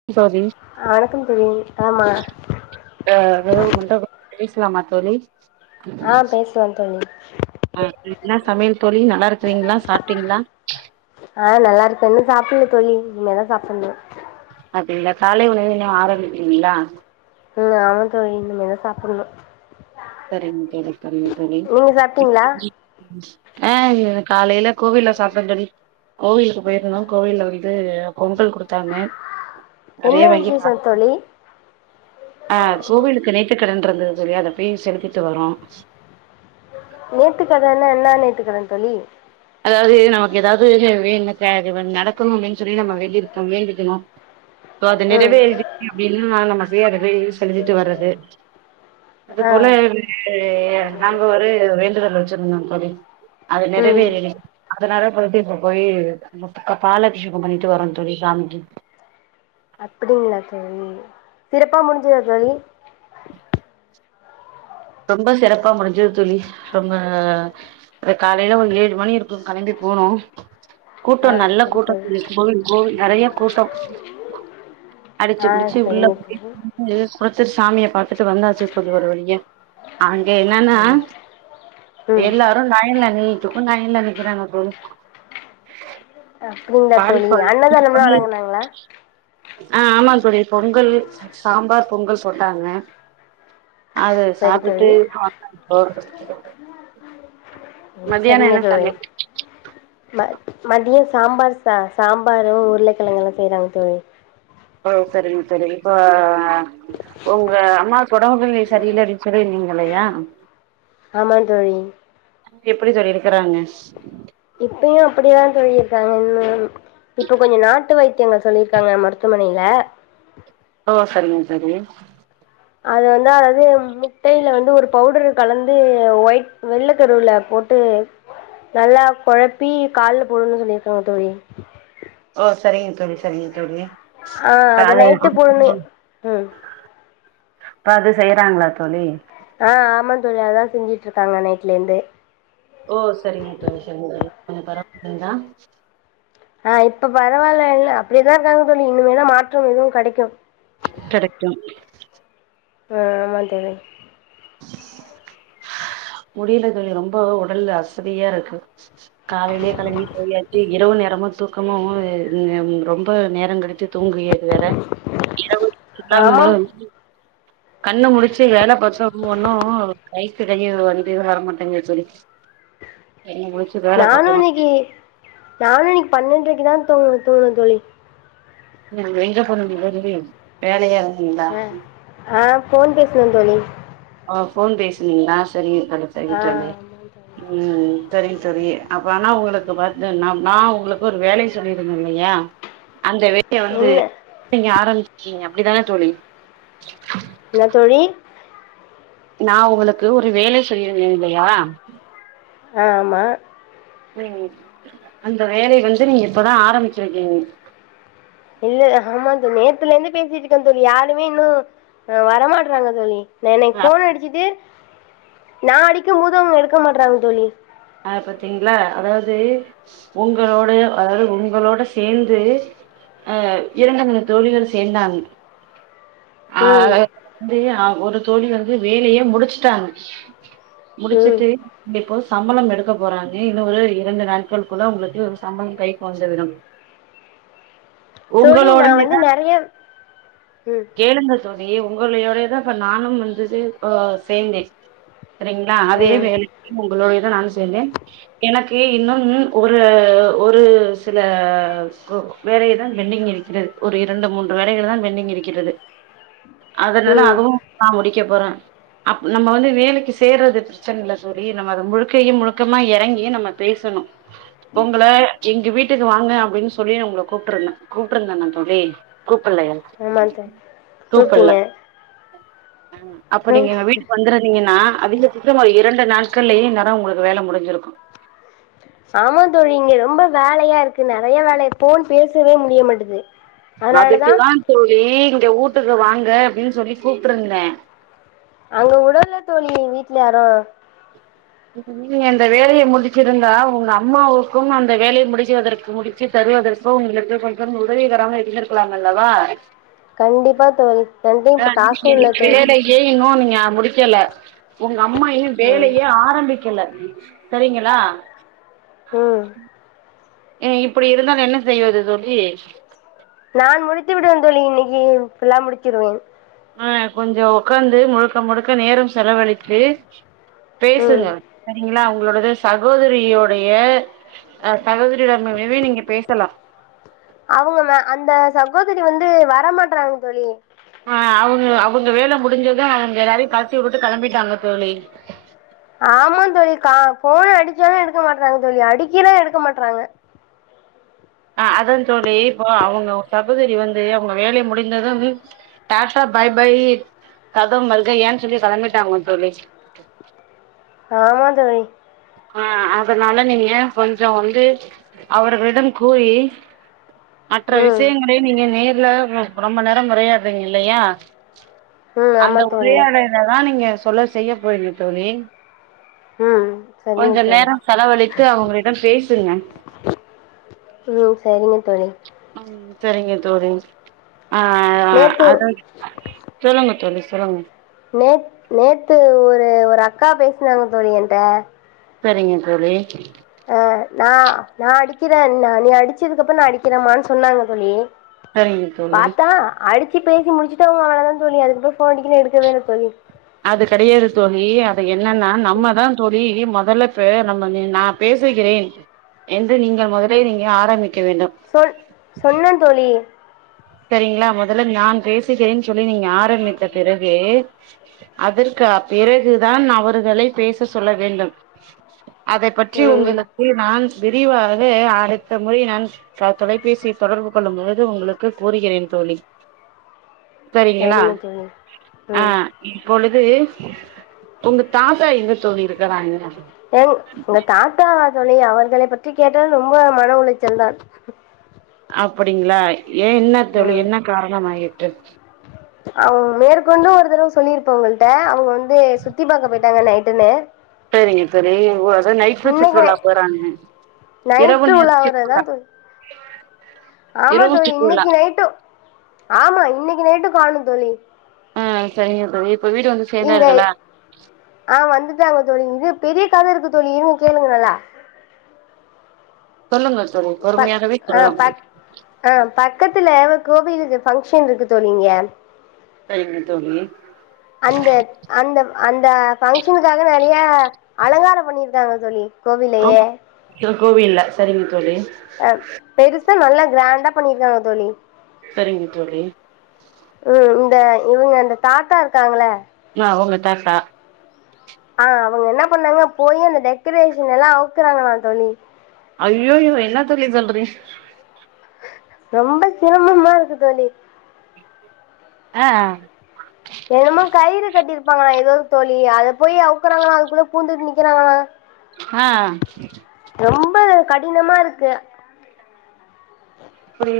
[inaudible] வணக்கம் தோழி ஆமா ஆ [unintelligible] பேசலாமா தோழி ஆ பேசலா தோழி என்னா சமையல் தோழி நல்லாருக்றீங்ளா சாப்ட்டீங்களா ஆ நல்லாருக்கோ இன்னு சாப்புல தோழி இனிமே தா சாப்புணு அப்டிங்ளா காலை உணவு இன்னு ஆரம்பிக்லிங்ளா ம் ஆமா தோழி இனிமேதா சாப்புணு செரிங் செரிங்க தோழி நீங்க சாப்ட்டீங்களா ஆ காலைல கோவில்ல சாப்ட்டே தோழி கோவிலுக்கு போயிருந்தோ கோவில்ல வந்து பொங்கல் குடுத்தாங்க அதயே என்ன வாங்கி கா விசேஷோ தோழி ஆ கோவிலுக்கு நேர்த்திக்கடன் இருந்தது அத போய் செலுத்திட்டு வரோ நேர்த்திக்கடன்னா என்ன நேர்த்திக்கடன் தோழி அதாவ்து நமக்கு எதாவ்து வேண்ண காரியோ நடக்கணு அப்டின் சொல்லி நம்ம வேண்டிருக்கோ வேண்டிக்கணு சோ அத ம் நெறவேறிடுச்சு அப்டின்னா நம்ம சியாட்ட போய் செலுத்திட்டு வர்றது அது ஆ போல வந்து நாங்க ஒரு வேண்டுதல் வெச்சிருந்தோ தோழி அது ம் நெறவேறிரு அதனால பெறப்ட்டு இப்ப போயி முட்டுக்கா பாலபிஷகோ பண்ணிட்டு வரோ தோழி சாமிக்கு அப்டிங்ளா தோழி சிறப்பா முடிஞ்சுதா தோழி ரொம்ப சிறப்பா முடிஞ்சது தோழி ரொம்ப அது காலைல ஒரு ஏழு மணி இருக்கு கெளம்பி போனோ கூட்டோ ஆ நல்ல சரி கூட்டோ தோழி கோவில் கோவில் நறைய கூட்டோ அடிச்சு ஆ புடிச்சு உள்ள சரிங்க போய் தோழி [unintelligible] சாமிய பாத்துட்டு வந்தாச்சு தோழி‌ ஒரு‌ வழியா‌ அங்க என்னன்னா ம் எல்லா லைன்ல நின்னுட்ருக்கோ லைன்ல நிக்கிறாங்க தோழி அப்டிங்ளா‌ தோழி பால் அன்னதானம்லா வழங்குனாங்களா ஆ ஆமா தோழி பொங்கல் சாம்பார் பொங்கல் போட்டாங்க அத சரி சாப்ட்டுட்டு தோழி [unintelligible] அ சரிங்க தோழி சமையல் ம மதியம் சாம்பார் சா சாம்பாரும் உருளைக்கிழங்கும் செய்றாங்க தோழி ஓ சரிங்க தோழி இப்ப உங்க அம்மா சொட விழி சரியில்லன்னு சொல்லி இருந்தீங்க இல்லையா ஆமாந் தோழி எப்டி சொல்லியிருக்கறாங்க இப்பவும் அப்டிதா தோழி இருக்காங்க இப்ப கொஞ்சோ நாட்டு வைத்தியங்கள் சொல்லியிருக்காங்க மருத்துவமனையில ஓ சரிங்க தோழி அது வந்து அதாவது முட்டையில வந்து ஒரு பவுடரு கலந்து ஒயிட் வெள்ள கருவுல போட் நல்லா குழப்பி கால்ல போடனுன்னு சொல்லியிருக்காங்க தோழி ஓ சரிங்க தோழி சரிங்க தோழி அ இப்ப அத அது நைட்டு போடனும் ம் பாத்து செய்றாங்களா தோழி அ ஆமாந் தோழி அது தா செஞ்சுட்டு இருக்காங்க நைட்ல இருந்து ஓ சரிங்க தோழி சரிங்க தோழி கொஞ்சோ பரவால்லைங்களா அ இப்ப பரவாயில்லல்ல அப்டியே தான் இருக்காங்க தோழி இனிமே தான் மாற்றம் எதுவும் கிடைக்கும் கிடைக்கும் ஆ ஆமாந் தோழி முடில தோழி ரொம்ப உடல்ல அசதியா இருக்கு காலைலயே கிளம்பி போய்யாச்சி இரவு நேரமா தூக்கமா அ வருதுங்க ரொம்ப நேரம் கடுத்து தூங்கியது வேற இரவு உடம்புலா ஆமாம் வலிக்குது கண்ணு முழிச்சு வேலை பாத்தும் ஒண்ணும் கை கிடங்கி வந்து வரமாட்டிங்குது தோழி என்னமோ நானும் இன்னிக்கு நானும் இன்னிக்கு பன்னென்ரைக்கு தான் தூங்க தூங்கன தோழி எங்க போனிங்க தோழி வேலையா இருந்தீங்களா அ போன் பேசுன தோழி ஓ போன் பேசுனீங்களா சரிங்க தோழி சரிங்க ஆ தோழி ஆமாம் தோழி ம் ம் ம் சரிங்க தோழி அப்ப ஆனா உங்களுக்கு பாத்து ந நா உங்களுக்கு ஒரு வேலை சொல்லியிருந்தன் இல்லையா அந்த வேலைய வந்து என்ன நீங்க ஆரம்பிச்சிடிங்க அப்டித்தானே தோழி என்ன தோழி நா உங்களுக்கு ஒரு வேலை சொல்லிருந்தேன் இல்லையா அ ஆமா ம் அந்த வேலைய வந்து நீங்க இப்பதான் ஆரம்பிச்சிருக்கீங்க இல்ல ஆமா தோழி நேத்துல இருந்து பேசிட்டு இருக்கேன் தோழி யாருமே இன்னும் வரமாட்றாங்க தோழி ந இன்னிக்கு அ ஃபோன் அடிச்சிட்டு நா அடிக்கும் போது அவங்க எடுக்க மாட்றாங்க தோழி அ பாத்தீங்களா அதாவது உங்களோடைய அதாவது உங்களோட சேந்து அ இரண்டு மூணு தோழிகள் சேந்தாங்க அ ம் வந்து அ ஒரு தோழி வந்து வேலையே முடிச்சுட்டாங்க ம் முடிச்சுட்டு இங்க ஹவுஸ் சம் பளம் எடுக்க போறாங்க இன்னும் ஒரு இரண்டு நாட்களுக்குள்ள உங்களுக்கு ஒரு சம்பளம் கைக்கு வந்து விடும் தோழி நான் வந்து உங்களோடையதான் நிறைய ம் கேளுங்க தோழி உங்களையோட தான் இப்ப நானும் வந்துட்டு சே அ சேந்தேன் சரிங்களா அதே ம் வேலைக்கு உங்களோடையதான் நானும் சேந்தேன் எனக்கு இன்னும் ஒரு ஒரு சில ஸ்கூ வேலைக தான் பெண்டிங் இருக்கிறது ஒரு இரண்டு மூன்று வேலைகள் தான் பெண்டிங் இருக்கிறது அது ம் நல்லாகவு நா முடிக்க போற அப் நம்ம வந்து வேலைக்கு சேர்றது பிரச்சன இல்ல தோழி நம்ம அத முழு க்கையும் முழுக்கமா எறங்கி நம்ம பேசணு உங்கள எங்க வீட்டுக்கு வாங்க அப்டின் சொல்லி உங்கள கூப்ட்டுருந்தே கூப்ட்ருந்தன்னன் தோழி கூப்பல்லயா ஆமா தோ கூப்ட்டீங்க ஆ அப்ப நீங்க எ வீட்டுக் வந்துருந்தீங்கன்னா அதிக பட்சமா ஒரு இரண்டு நாட்கள்லயே இந்நேரோ உங்களுக்கு வேல முடிஞ்சிருக்கு ஆமா தோழி இங்க ரொம்ப வேலையா இருக்கு நெறைய வேல இருக் ஃபோன் பேசவே முடிய மாட்டுக்கு அதுக்குதா தோழி இங்க வூட்டுக்கு வாங்க அப்டின் சொல்லி கூப்ட்ருந்தே அங்கவுடல தோழி எங் வீட்ல யாரு இப்ப நீங்க இந்த வேலைய முடிச்சிருந்தா உங்க அம்மாவுக்கும் அந்த வேலைய முடிச்சுவதற்கு முடி ச்சு தருவதற்கு உங்களுக்கு கொஞ்சம் உதவிகரமா இருந்திருக்கலாம் அல்லவா கண்டிப்பா தோழி என்ட்ட காசு இல்ல தோழி கே இன்னு நீங்க முடிக்கல உங்க அம்மா இன்னு ம் வேலையே ஆரம்பிக்கல சரிங்களா ம் அ இப்படி இருந்தால் என்ன செய்வது தோழி நான் முடித்து விடுவேன் தோழி இன்னைக்கி இப்பல்லாம் முடிச்சிருவேன் அ கொஞ்சோ ஒக்காந்து முழுக்க முழுக்க நேரம் செலவழித்து ம் பேசுங்க சரிங்களா உங்களோடது சகோதரியோடைய அ சகோதரியோட ம் மேவி நீங்க பேசலா அவுங்க மே அந்த சகோதரி வந்து வரமாட்றாங் தோழி ஆ அவுங்கள அவுங்க வேல முடிஞ்சது அவுங்க எல்லாரையு கழ்ட்டி உட்டுட்டு கெளம்பிட்டாங்க தோழி ஆமாந்தோழி கா ஃபோன் அடிச்சாலு எடுக்க மாட்றாங்க தோழி அடிக்கிறே எடுக்க மாட்றாங்க ஆ அதா தோழி இப்போ அவுங்கோ சகோதரி வந்து அவுங்க வேலை முடிந்ததும் டாட்டா பாய் பய்யி கதம் மர்கையான் சொல்லி கெளம்பிட்டாங்கோ தோழி ஆமாந்தோழி அ அதனால நீங்க கொஞ்சோ வந்து அவர்களிடம் கூறி மற்ற ம் விஷயங்களை நீங்க நேர்ல உ ரொம்ப நேரம் உரையாட்றீங்க இல்லையா ம் அந்த ஆமா தோழி உரையாடலதா நீங்க சொல்ல செய்ய போறீங்க தோழி ம் சரிங்க கொஞ்ச தோழி நேரம் செலவழித்து அவங்களிடம் பேசுங்க ம் சரிங்க தொழி ம் செரிங்க தோழி ஆ அ நேற்று அத சொல்லுங்க தோழி சொல்லுங்க நேத் நேத்து ஒரு ஒரு அக்கா பேஸ்னாங்க தோழி என்ட்ட செரிங்க தோழி நா நா அடிக்கிறே ந நீ அடிச்சதுக்கப்பறோ நா அடிக்கிறமான் சொன்னாங்க தோழி சரிங்க தோழி பாத்தா அடிச்சு பேசி முடிச்சுட்டே அவுங் அவ்வளதா தோழி அதுக்குப்பறோ ஃபோன் அடிக்கறே எடுக்கவேல்ல தோழி அது கெடையது தோழி அது என்னன்னா நம்மதா சொல்லி மெதல்ல பே நம்ம நா பேசுகிறேன் என்று நீங்கள் மொதலே நீங்க ஆரம்பிக்க வேண்டும் சொ சொன்னந் தோழி செரிங்ளா மொதல்ல நான் பேசுகிறேன்னு சொல்லி நீங்க ஆரம்பித்த பிறகு அதற்கு அ பிறகு தான் அவர்களை பேச சொல்ல வேண்டும் அதை பற்றி ம் உங்களுக்கு நான் விரிவாக அடுத்த முறை நான் தொலைபேசியை தொடர்பு கொள்ளும் பொழுது உங்களுக்கு கூறுகிறேன் தோழி செரிங்களா சரிங்க தோழி ஆ ம் இப்பொழுது உங்க தாத்தா எங்க தோழி இருக்கறாங்க எங் எங்க தாத்தாவா தோழி அவர்களை பற்றி கேட்டால் ரொம்ப மன உளைச்சல் தான் அப்படிங்களா ஏன் என்ன தோழி ம் என்ன காரணம் ஆயிட்டு அவுங்க மேற்கொண்டு ஒரு தடவ சொல்லியிருப்பே உங்க கிட்ட அவங்க வந்து சுத்தி பாக்க போயிட்டாங்க நைட்டுன்னு செரிங்க தோழி நைட்ல சுற்றுலா இன்னைக்கு போறாங்க இரவு நைட்டு உலா நேரத்தில் ஆவுறதா சுற்றுலா தோழி ஆமா இரவு தோழி சுற்றுலா இன்னைக்கு நைட்டு ஆமா இன்னைக்கு நைட்டு காணோ தோழி ஆ செரிங்க தோழி இப்ப வீடு வந்து இங்க சேர்ந்தார்களா ஆ வந்துட்டாங்க தோழி இது பெரிய கத இருக்கு தோழி இருங்க கேளுங்க நல்லா சொல்லுங்கள் பக் ஆ பக் ஆ பக்கத்துல கோவிலுக்கு பங்க்ஷன் இருக்கு தோழி இங்க செரிங்க தோழி அந்த அந்த அந்த ஃபங்க்ஷனுக்காக நெறைய அலங்காரம் பண்ணிருக்காங்க தோழி கோவிலையே கோவில்ல செரிங்க தோழி பெருசா நல்லா கிராண்டா பண்ணிருக்காங்க தோழி செரிங்க தோழி ம் இந்த இவங்க இந்த தாத்தா இருக்காங்கள ஆ உங்க தாத்தா ஆ அவுங்க என்ன பண்ணாங்க போயி அந்த டெகாரேஷன் எல்லா அவுக்கறாங்களா தோழி அய்யோயோ என்னா தோழி சொல்றீங்க ரொம்ப சிரம்மமா இருக்கு தோழி ஆ என்னமோ கயிறு கட்டிருப்பாங்கள ஏதோ தோழி அத போயி அவுக்கறாங்களா அதுக்குள்ள பூந்துட்டு நிக்கிறாங்களா ஆ ரொம்ப கடினமா இருக்கு அப்டி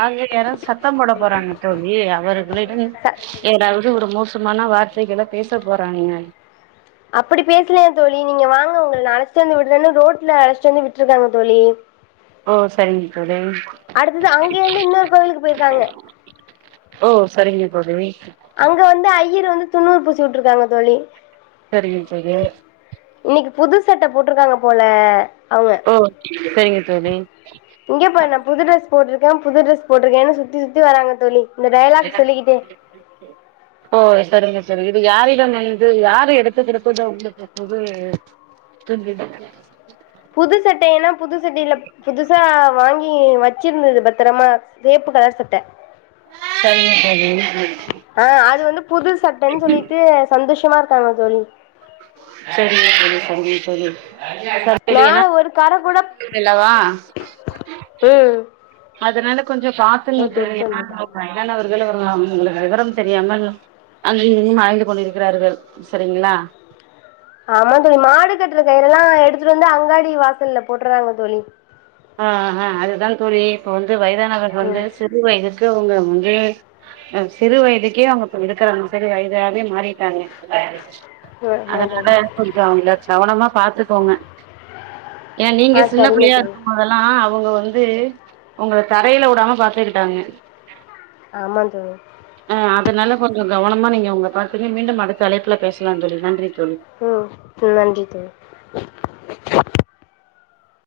ஆங்க யாராச்சி சத் சத்தம் போட போறாங்க தோழி அவர்களிடம் ச ஏதாவது ஒரு மோச மோசமான வார்த்தைகளை பேச போறாங்க அப்டி பேசலையா தோழி நீங்க வாங்க உங்கள அழச்சிட்டு வந்து விடுறே ரோட்ல அழச்சிட்டு வந்து விட்டுருக்காங்க தோழி ஓ சரிங்க தோழி அடுத்தது அங்கே இருந்து இன்னொரு கோயிலுக்கு போயிருக்காங்க ஓ சரிங்க தோழி அங்க வந்து ஐயர் வந்து திண்ணூறு பூசி விட்டுருக்காங்க தோழி சரிங்க தோழி இன்னிக்கு புது சட்ட போட்டு இருக்காங்க போல அவங்க ஓ செரிங்க தோழி இங்க பாரு நா புது டிரெஸ் போட்டுருக்கே புது டிரெஸ் போட்டுருக்கேன்னு சுத்தி சுத்தி வராங்க தோழி இந்த டயலாக் சொல்லிக்கிட்டே [unintelligible] ஓ செரிங்க செரிங்க இது யாரிடம் வந்து யாரு எடுத்து குடுத்தது அவுங்களுக்கு புது துணி எடுத்து புது சட்டையெல்லா புதுசட்டையில புதுசா வாங்கி வச்சிருந்தது பத்திரமா வேப்பு கலர் சட்ட சரிங்க தோழி ஆ அது வந்து புது சட்டன் சொல்லிட்டு சந்தோஷமா இருக்காங்க தோழி சரிங்க தோழி சரிங்க தோழி மேல ஏனா ஒரு கர கூட [unintelligible] அல்லவா ம் அதனால கொஞ்சம் பாத்துங்க நேத்து தோழி எடுத்துட்டு வந்தது என்னானு வாயதானவர்கள் [unintelligible] விவரம் தெரியாமல் அங்கையும் கங்கையும் அலைந்து கொண்டு இருக்கிறார்கள் சரிங்ளா ஆமா தோழி மாடு கட்டுற கயிறெல்லா எடுத்துட்டு வந்து அங்காடி வாசல்ல போட்டுறாங்க தோழி ஆஹ் ஆஹ அதுதா தோழி இப்ப வந்து வயதானவர் வந்து ம் சிறு வயதுக்கு அவுங்க வந்து சிறு வயதுக்கே அவுங்க இப்ப இருக்குறாங்க சிறு வயதாவே மாறிட்டாங்க ஆமா அதனால தோழி கொஞ்சோ அவுங்ள கவனமா பாத்துக்கோங்க ஏ நீங்க ஆ சின்ன சரிங்க பிள்ளையா தோழி இருக்கும் போதெல்லா அவுங்க வந்து உங்கள தரையில வுடாம பாத்துக்கிட்டாங்க ஆமா தோழி ஆஹ் அதனால கொஞ்சோ கவனமா நீங்க அவுங்கள பாத்துங்க மீண்டும் அடுத்த அழைப்புல பேசலா தோழி நன்றி தோழி உ நன்றி தோழி